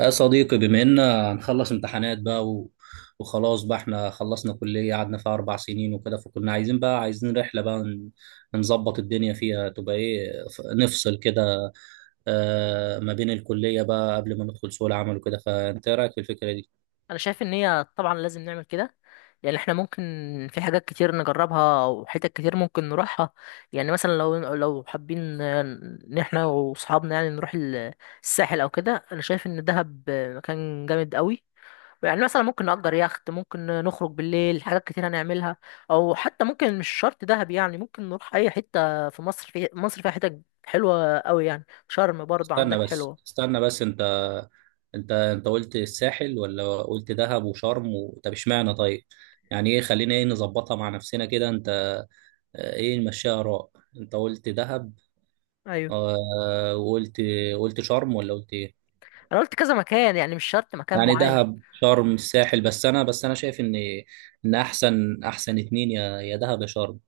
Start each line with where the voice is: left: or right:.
right: يا صديقي، بما إن هنخلص امتحانات بقى وخلاص بقى احنا خلصنا كلية قعدنا فيها 4 سنين وكده. فكنا عايزين بقى رحلة بقى نظبط الدنيا فيها تبقى إيه، نفصل كده ما بين الكلية بقى قبل ما ندخل سوق العمل وكده. فأنت إيه رأيك في الفكرة دي؟
left: انا شايف ان هي طبعا لازم نعمل كده. يعني احنا ممكن، في حاجات كتير نجربها وحتت كتير ممكن نروحها. يعني مثلا لو حابين ان احنا واصحابنا يعني نروح الساحل او كده، انا شايف ان دهب مكان جامد قوي. يعني مثلا ممكن نأجر يخت، ممكن نخرج بالليل، حاجات كتير هنعملها. او حتى ممكن مش شرط دهب، يعني ممكن نروح اي حتة في مصر. فيها حتت حلوة قوي، يعني شرم برضه
right: استنى
left: عندك
right: بس،
left: حلوة.
right: استنى بس. أنت قلت الساحل ولا قلت دهب وشرم طب اشمعنى طيب؟ يعني إيه، خلينا نظبطها مع نفسنا كده. أنت إيه، نمشيها آراء. أنت قلت دهب،
left: ايوه.
right: وقلت قلت شرم ولا قلت ايه؟
left: انا قلت كذا مكان، يعني مش شرط مكان
right: يعني
left: معين.
right: دهب، شرم، الساحل. بس انا، شايف ان احسن اتنين يا دهب يا شرم.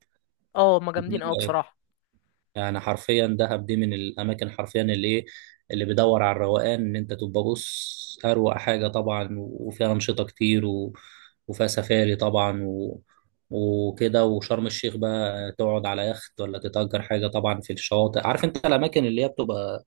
left: اه، هما
right: أنت
left: جامدين قوي
right: إيه رأيك؟
left: بصراحه.
right: يعني حرفيا دهب دي من الاماكن حرفيا اللي بدور على الروقان ان انت تبقى، بص، اروق حاجه طبعا، وفيها انشطه كتير وفيها سفاري طبعا وكده. وشرم الشيخ بقى، تقعد على يخت ولا تتأجر حاجه طبعا في الشواطئ. عارف انت الاماكن اللي هي بتبقى،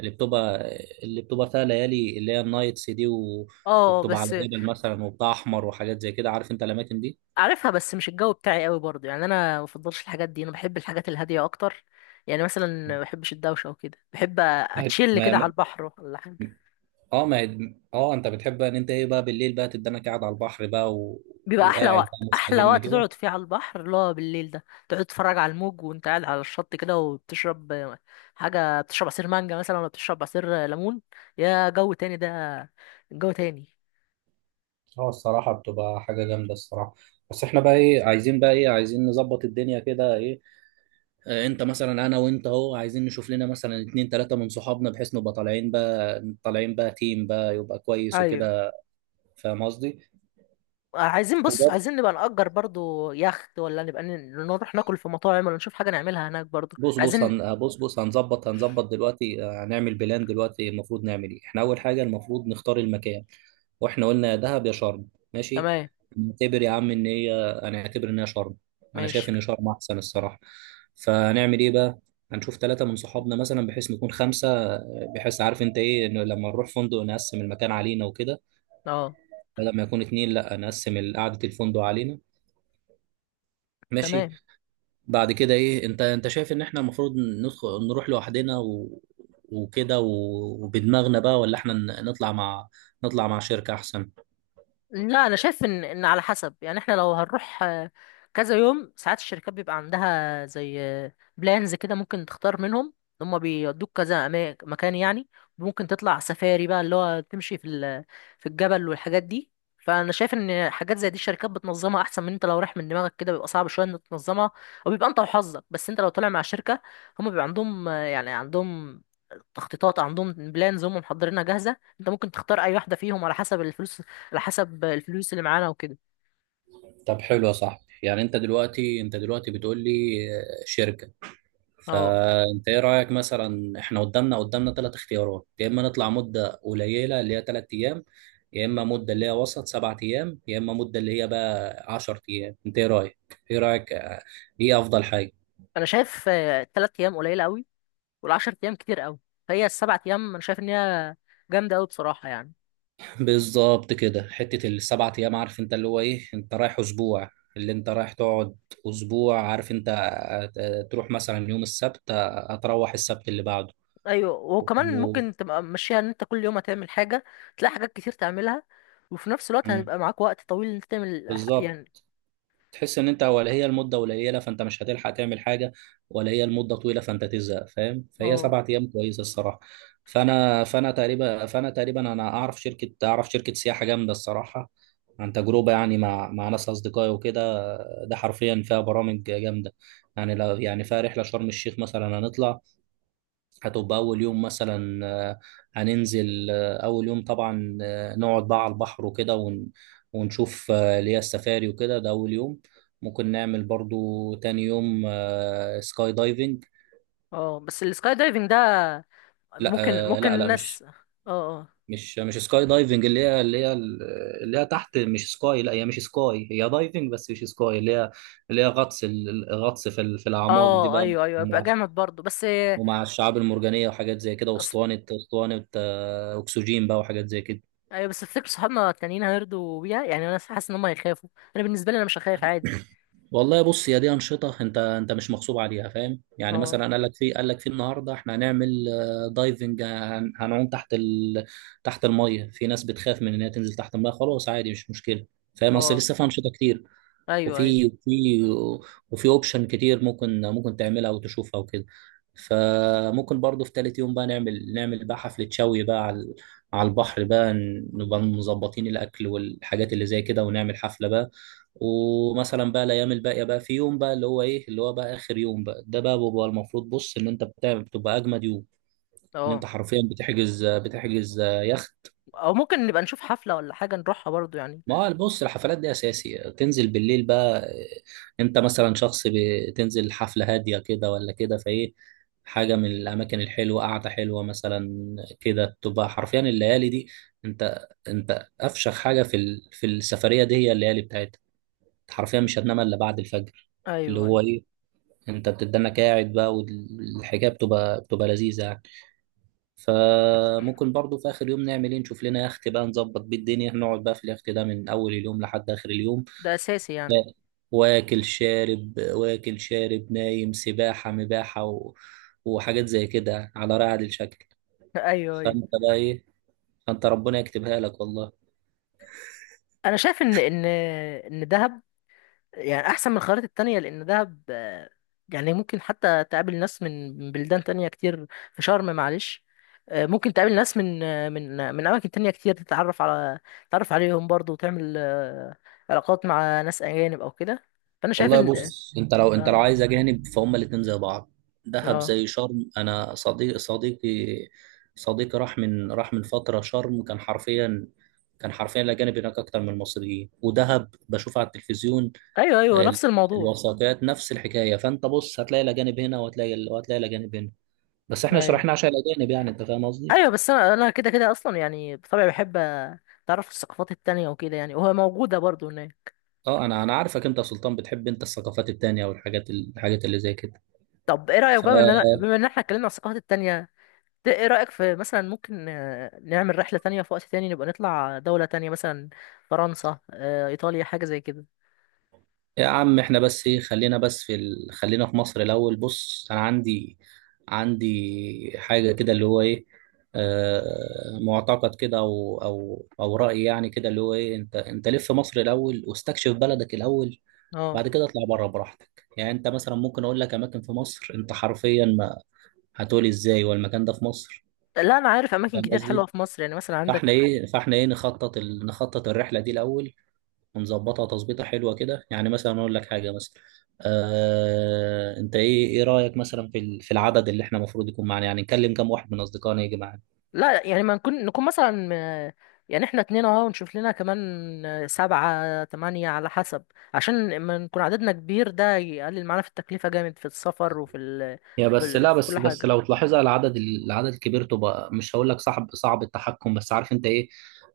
right: اللي بتبقى اللي بتبقى فيها ليالي اللي هي النايتس دي
left: اه
right: وبتبقى
left: بس،
right: على جبل مثلا، وبتاع احمر وحاجات زي كده. عارف انت الاماكن دي؟
left: عارفها بس مش الجو بتاعي قوي برضه، يعني انا ما بفضلش الحاجات دي، انا بحب الحاجات الهاديه اكتر. يعني مثلا ما بحبش الدوشه وكده، بحب
right: ما
left: اتشيل كده على
right: ما-
left: البحر ولا حاجه.
right: اه ما هي- اه انت بتحب بقى ان انت ايه بقى بالليل بقى، تدنك قاعد على البحر بقى
left: بيبقى احلى
right: وقاعد بقى
left: وقت احلى
right: مستجم
left: وقت
right: كده.
left: تقعد فيه على البحر اللي هو بالليل ده، تقعد تتفرج على الموج وانت قاعد على الشط كده وبتشرب حاجه، بتشرب عصير مانجا مثلا ولا بتشرب عصير ليمون. يا جو تاني ده. جو تاني.
right: اه، الصراحه بتبقى حاجه جامده الصراحه. بس احنا بقى ايه عايزين، نظبط الدنيا كده ايه. انت مثلا، انا وانت اهو، عايزين نشوف لنا مثلا اتنين تلاته من صحابنا، بحيث نبقى طالعين بقى، تيم بقى يبقى كويس
left: ايوه.
right: وكده. فاهم قصدي؟
left: عايزين بص، عايزين نبقى نأجر برضو يخت، ولا نبقى نروح ناكل في مطاعم، ولا نشوف حاجة نعملها هناك برضو
right: بص بص،
left: عايزين.
right: بص بص هنظبط دلوقتي. هنعمل بلان دلوقتي. المفروض نعمل ايه احنا؟ اول حاجه المفروض نختار المكان، واحنا قلنا يا دهب يا شرم. ماشي.
left: تمام.
right: نعتبر يا عم ان هي انا اعتبر انها شرم. انا شايف
left: ماشي.
right: ان شرم احسن الصراحه. فهنعمل ايه بقى؟ هنشوف ثلاثه من صحابنا مثلا بحيث نكون خمسه، بحيث عارف انت ايه، انه لما نروح فندق نقسم المكان علينا وكده،
left: اه
right: بدل ما يكون اتنين لا نقسم قعده الفندق علينا. ماشي.
left: تمام.
right: بعد كده ايه، انت شايف ان احنا المفروض ندخل نروح لوحدنا وكده وبدماغنا بقى، ولا احنا نطلع مع، شركة احسن؟
left: لا، انا شايف ان على حسب. يعني احنا لو هنروح كذا يوم، ساعات الشركات بيبقى عندها زي بلانز كده، ممكن تختار منهم. هم بيودوك كذا مكان يعني. ممكن تطلع سفاري بقى اللي هو تمشي في في الجبل والحاجات دي. فانا شايف ان حاجات زي دي الشركات بتنظمها احسن من انت لو رايح من دماغك كده، بيبقى صعب شويه انك تنظمها، او بيبقى انت وحظك. بس انت لو طالع مع شركه، هم بيبقى عندهم يعني عندهم تخطيطات، عندهم بلانز هم محضرينها جاهزه، انت ممكن تختار اي واحده فيهم على حسب الفلوس، على حسب الفلوس اللي معانا وكده.
right: طب حلو يا صاحبي. يعني انت دلوقتي بتقول لي شركة.
left: اه.
right: فانت ايه رأيك مثلا، احنا قدامنا ثلاث اختيارات. يا اما نطلع مدة قليلة اللي هي 3 ايام، يا اما مدة اللي هي وسط 7 ايام، يا اما مدة اللي هي بقى 10 ايام. انت ايه رأيك، ايه رأيك آه، ايه افضل حاجة؟
left: انا شايف ال3 ايام قليله قوي، والعشر ايام كتير قوي، فهي ال7 ايام انا شايف ان هي جامده قوي بصراحه يعني.
right: بالظبط كده، حتة الـ7 أيام. عارف أنت اللي هو إيه؟ أنت رايح أسبوع، اللي أنت رايح تقعد أسبوع. عارف أنت، تروح مثلا يوم السبت، هتروح السبت اللي بعده
left: ايوه. وكمان
right: و...
left: ممكن تبقى ماشيها ان انت كل يوم هتعمل حاجه، تلاقي حاجات كتير تعملها، وفي نفس الوقت
right: مم.
left: هتبقى معاك وقت طويل ان انت تعمل
right: بالظبط.
left: يعني.
right: تحس ان انت ولا هي المده قليله فانت مش هتلحق تعمل حاجه، ولا هي المده طويله فانت تزهق. فاهم؟ فهي
left: اه.
right: سبعة ايام كويسه الصراحه. فانا تقريبا انا اعرف شركه، سياحه جامده الصراحه، عن تجربه يعني مع ناس اصدقائي وكده. ده حرفيا فيها برامج جامده. يعني لو يعني فيها رحله شرم الشيخ مثلا، هنطلع هتبقى أول يوم مثلا، هننزل أول يوم طبعا نقعد بقى على البحر وكده، ونشوف اللي هي السفاري وكده. ده أول يوم. ممكن نعمل برضو تاني يوم سكاي دايفنج.
left: اه بس السكاي دايفنج ده،
right: لا،
left: ممكن ممكن
right: لا لا،
left: الناس. اه. اه
right: مش سكاي دايفنج اللي هي تحت، مش سكاي. لا، هي مش سكاي، هي دايفنج بس مش سكاي. اللي هي غطس، الغطس في الأعماق دي
left: اه.
right: بقى،
left: ايوه ايوه، يبقى
right: ومع
left: جامد برضه بس.
right: ومع الشعاب المرجانية، وحاجات زي كده، واسطوانة، أكسجين بقى، وحاجات زي كده.
left: ايوه بس تفتكر صحابنا التانيين هيرضوا بيها؟ يعني انا حاسس ان هم هيخافوا. انا بالنسبه لي انا مش هخاف عادي.
right: والله بص، هي دي انشطه انت، انت مش مغصوب عليها. فاهم؟ يعني
left: اه.
right: مثلا قال لك في، النهارده احنا هنعمل دايفنج، هنعوم تحت تحت الميه. في ناس بتخاف من ان هي تنزل تحت الميه، خلاص عادي، مش مشكله. فاهم؟ اصل
left: اه
right: لسه في انشطه كتير،
left: ايوه ايوه.
right: وفي وفي وفي اوبشن كتير ممكن تعملها وتشوفها وكده. فممكن برضو في تالت يوم بقى، نعمل بقى حفلة شوي بقى على، البحر بقى. نبقى مظبطين الأكل والحاجات اللي زي كده، ونعمل حفلة بقى. ومثلا بقى الأيام الباقية بقى، في يوم بقى اللي هو إيه، اللي هو بقى آخر يوم بقى. ده بقى بيبقى المفروض، بص، إن أنت بتعمل بتبقى أجمد يوم. إن
left: اه.
right: أنت حرفيا بتحجز، يخت
left: او ممكن نبقى نشوف حفله ولا حاجه نروحها برضو يعني.
right: ما هو بص، الحفلات دي اساسي تنزل بالليل بقى. انت مثلا شخص بتنزل حفله هاديه كده، ولا كده فايه حاجه من الاماكن الحلوه قاعده حلوه مثلا كده، تبقى حرفيا الليالي دي. انت افشخ حاجه في السفريه دي هي الليالي بتاعتها. انت حرفيا مش هتنام الا بعد الفجر، اللي
left: ايوه
right: هو
left: ايوه،
right: ايه، انت بتدنك قاعد بقى، والحكايه بتبقى، لذيذه يعني. فممكن برضو في اخر يوم نعمل ايه، نشوف لنا يخت بقى، نظبط بيه الدنيا، نقعد بقى في اليخت ده من اول اليوم لحد اخر اليوم.
left: ده اساسي يعني.
right: لا، واكل شارب واكل شارب نايم سباحة مباحة وحاجات زي كده على رعد الشكل.
left: ايوه ايوه.
right: فانت بقى ايه، فانت ربنا يكتبها لك والله.
left: انا شايف ان دهب يعني احسن من الخيارات التانية، لان دهب يعني ممكن حتى تقابل ناس من بلدان تانية كتير. في شرم معلش ممكن تقابل ناس من اماكن تانية كتير. تتعرف عليهم برضو، وتعمل علاقات مع ناس اجانب او كده، فانا شايف
right: والله
left: ان...
right: بص، انت لو،
left: اه.
right: عايز اجانب فهم الاتنين زي بعض. دهب
left: آه.
right: زي شرم. انا صديقي راح من، فترة شرم كان حرفيا، الاجانب هناك اكتر من المصريين. ودهب بشوف على التلفزيون،
left: ايوه ايوه
right: ال-
left: نفس الموضوع.
right: الوثائقيات نفس الحكاية. فانت بص هتلاقي الاجانب هنا، وهتلاقي الاجانب هنا. بس احنا شرحنا
left: ايوه.
right: عشان الاجانب يعني، انت فاهم قصدي.
left: ايوه بس انا كده كده اصلا، يعني بطبعي بحب اتعرف على الثقافات التانية وكده، يعني وهي موجودة برضو هناك.
right: اه، انا عارفك انت يا سلطان، بتحب انت الثقافات التانية والحاجات، اللي زي كده.
left: طب ايه رأيك
right: ف
left: بقى ان انا بما ان احنا اتكلمنا عن الثقافات التانية، ده ايه رأيك في مثلا ممكن نعمل رحلة تانية في وقت تاني، نبقى نطلع دولة تانية مثلا فرنسا، ايطاليا، حاجة زي كده.
right: يا عم احنا بس ايه، خلينا بس خلينا في مصر الاول. بص انا عندي، حاجة كده اللي هو ايه، معتقد كده، او رأي يعني كده اللي هو ايه، انت لف مصر الاول واستكشف بلدك الاول.
left: اه.
right: بعد كده اطلع بره براحتك. يعني انت مثلا ممكن اقول لك اماكن في مصر انت حرفيا ما هتقولي ازاي والمكان ده في مصر.
left: لا، انا عارف اماكن
right: فاهم
left: كتير حلوة
right: قصدي؟
left: في مصر، يعني مثلا عندك.
right: فاحنا ايه، نخطط نخطط الرحله دي الاول، ونظبطها تظبيطه حلوه كده. يعني مثلا اقول لك حاجه مثلا، انت ايه، رايك مثلا في العدد اللي احنا المفروض يكون معانا؟ يعني نكلم كام واحد من اصدقائنا يجي معانا؟
left: لا، يعني ما نكون مثلا، يعني احنا اتنين اهو ونشوف لنا كمان، سبعة تمانية على حسب، عشان لما نكون عددنا كبير ده يقلل معانا في التكلفة جامد في السفر، وفي ال...
right: يا
left: في,
right: بس
left: ال...
right: لا،
left: في كل
right: بس
left: حاجة.
right: لو تلاحظها العدد، العدد الكبير تبقى، مش هقول لك صعب، صعب التحكم، بس عارف انت ايه،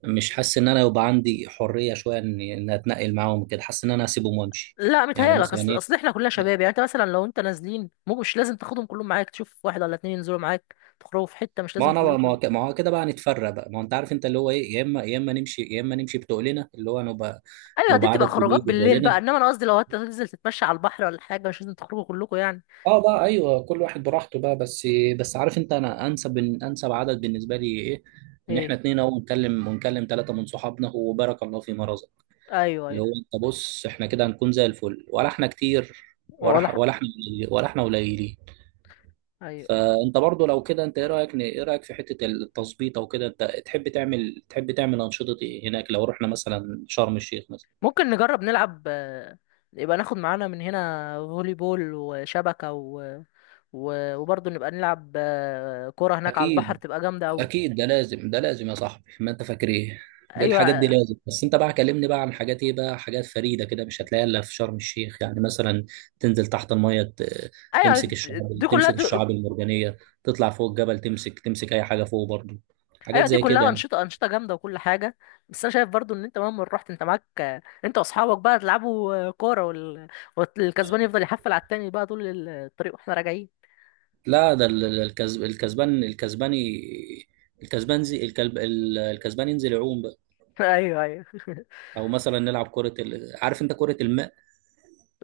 right: مش حاسس ان انا يبقى عندي حريه شويه ان، اتنقل معاهم كده. حاسس ان انا اسيبهم وامشي.
left: لا
right: يعني
left: متهيألك،
right: مثلا
left: اصل
right: ايه،
left: اصل احنا كلنا شباب، يعني انت مثلا لو انت نازلين مش لازم تاخدهم كلهم معاك، تشوف واحد ولا اتنين ينزلوا معاك، تخرجوا في حته مش لازم كلكم.
right: ما هو كده بقى نتفرق بقى. ما هو انت عارف انت اللي هو ايه، يا اما نمشي بتقلنا اللي هو، نبقى
left: ايوه، دي بتبقى
right: عدد
left: خروجات
right: كبير
left: بالليل بقى،
right: بتقلنا.
left: انما انا قصدي لو انت تنزل تتمشى على البحر ولا حاجه مش لازم تخرجوا كلكم يعني.
right: اه بقى ايوه، كل واحد براحته بقى. بس، بس عارف انت انا انسب، عدد بالنسبه لي ايه؟ ان احنا
left: ايه.
right: اتنين اهو، ونكلم، ثلاثه من صحابنا وبارك الله في مرزق،
left: ايوه ايوه.
right: اللي هو انت بص احنا كده هنكون زي الفل، ولا احنا كتير
left: ولا حق.
right: ولا احنا قليلين؟
left: ايوه.
right: فانت برضو لو كده انت ايه رايك، في حته التظبيط او كده؟ انت تحب تعمل، انشطه ايه هناك لو رحنا مثلا شرم الشيخ مثلا؟
left: ممكن نجرب نلعب، يبقى ناخد معانا من هنا فولي بول وشبكه، وبرضه نبقى نلعب كوره هناك على البحر
right: اكيد
left: تبقى جامده قوي.
right: اكيد، ده لازم ده لازم يا صاحبي. ما انت فاكر ايه، دي الحاجات دي
left: ايوه
right: لازم. بس انت بقى كلمني بقى عن حاجات ايه بقى، حاجات فريده كده مش هتلاقيها الا في شرم الشيخ. يعني مثلا، تنزل تحت الميه،
left: ايوه،
right: تمسك
left: دي
right: الشعاب،
left: كلها
right: تمسك
left: دي.
right: الشعاب المرجانيه، تطلع فوق الجبل، تمسك اي حاجه فوق برضو، حاجات
left: ايوه دي
right: زي
left: كلها
right: كده.
left: انشطه، انشطه جامده وكل حاجه، بس انا شايف برضو ان انت مهما رحت، انت معاك انت واصحابك بقى تلعبوا كوره، والكسبان يفضل يحفل على التاني بقى طول الطريق واحنا راجعين.
right: لا ده، الكسباني الكسبان زي الكلب، الكسبان ينزل يعوم بقى.
left: ايوه ايوه.
right: او مثلا نلعب عارف انت، كرة الماء.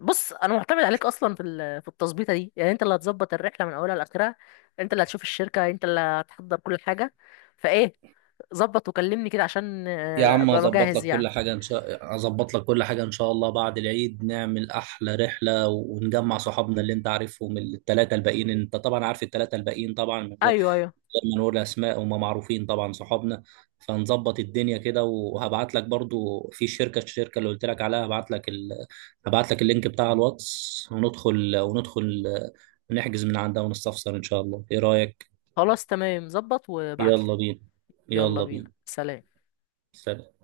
left: بص، انا معتمد عليك اصلا في في التظبيطه دي، يعني انت اللي هتظبط الرحله من اولها لاخرها، انت اللي هتشوف الشركه، انت اللي هتحضر كل حاجه، فايه ظبط وكلمني كده عشان
right: يا عم
left: ابقى
right: اظبط
left: مجهز
right: لك كل
left: يعني.
right: حاجة، ان شاء الله. بعد العيد نعمل احلى رحلة ونجمع صحابنا، اللي انت عارفهم الثلاثة الباقيين، انت طبعا عارف الثلاثة الباقيين طبعا، من
left: ايوه ايوه.
right: لما نقول اسماء وما معروفين طبعا صحابنا. فنظبط الدنيا كده وهبعت لك برضو في شركه، الشركه اللي قلت لك عليها. هبعت لك اللينك بتاع الواتس، وندخل نحجز من عندها ونستفسر ان شاء الله. ايه رايك؟
left: خلاص تمام، ظبط وابعتلي.
right: يلا بينا،
left: يلا
right: يلا
left: بينا.
right: بينا.
left: سلام.
right: سلام.